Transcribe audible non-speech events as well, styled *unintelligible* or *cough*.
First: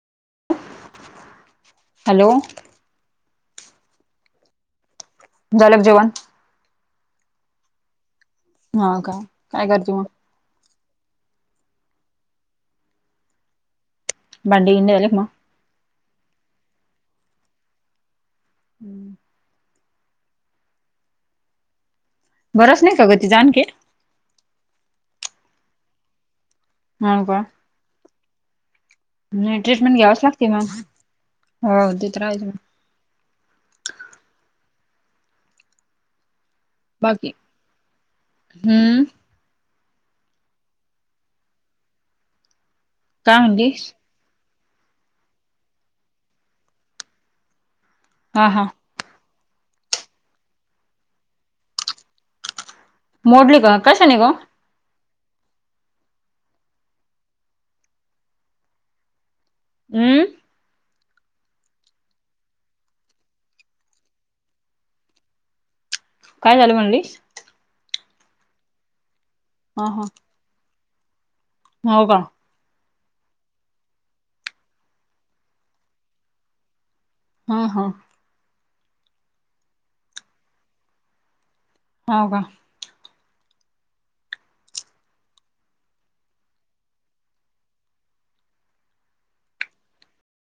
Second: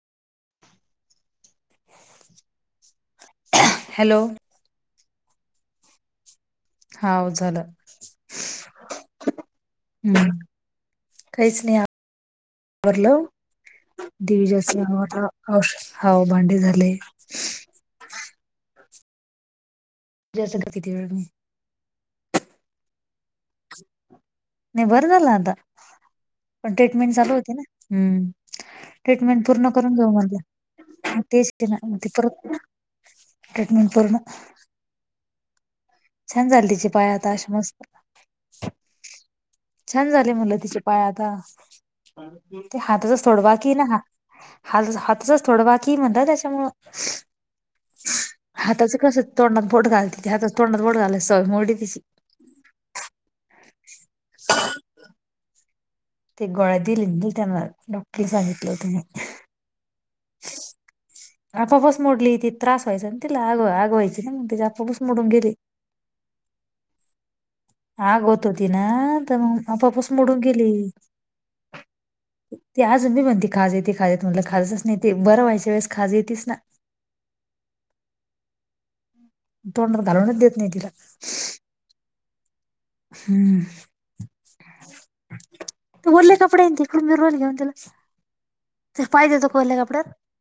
*inaudible* Hello. Hello. झालक जेवण. हाव झाल. हा का काय करती मग. काहीच नाही भरलं भांडी दिविजस्व. गिंडी झाले का *unintelligible* औश हाव भांडी झाले. हम्म. जस किती वेळ. *inaudible* बरंस नाही का गं ति जाण के. नाही बरं झालं आता पण ट्रीटमेंट हो चालू का होती ना हम्. ट्रीटमेंट नाही पूर्ण करून ट्रीटमेंट जाऊ घ्यावच लागते मग म्हणल्या तेच हो तिन ते तर आहेच मग. परत. ट्रीटमेंट पूर्ण. छान झालती तिचे पाय बाकी आता अशी मस्त. हम्म छान झाले मुलं तिचे पाय आता ते हाताचा काय सोड बाकी कि ना म्हणलीस हा. हल हातचच थोडं बाकी म्हणत त्याच्यामुळ. हा हा हाताचं कसं तोंडात बोट घालते हातात तोंडात बोट घालाय सवय मोडी तिची. मोडली का कश्यानी ग. ते गोळती लिगी त्यांना डाॅक्टरला सांगितलं त्यांना. हम्म. आपापस मोडली ति त्रास व्हायचाय तिला आग आगवायची ना मग तिच्या आपोआप च मोडून गेली. काय झालं म्हणलीस. आग होत होती ना तर मग हा आपोआप च हा मोडून गेली. हो का. ते आजून मी म्हणते खाज येते खाज येत म्हटलं खाजच नाहीे ते बरं व्हायच्या वेळेस खाज येतेस ना. हम ह्म्म. तोंडात घालूनच देत नाही तिला. हो का. हम्म. बोलले कपडे तिकडून *unintelligible* घेऊन तलास. *unintelligible* कोले कपड्यात.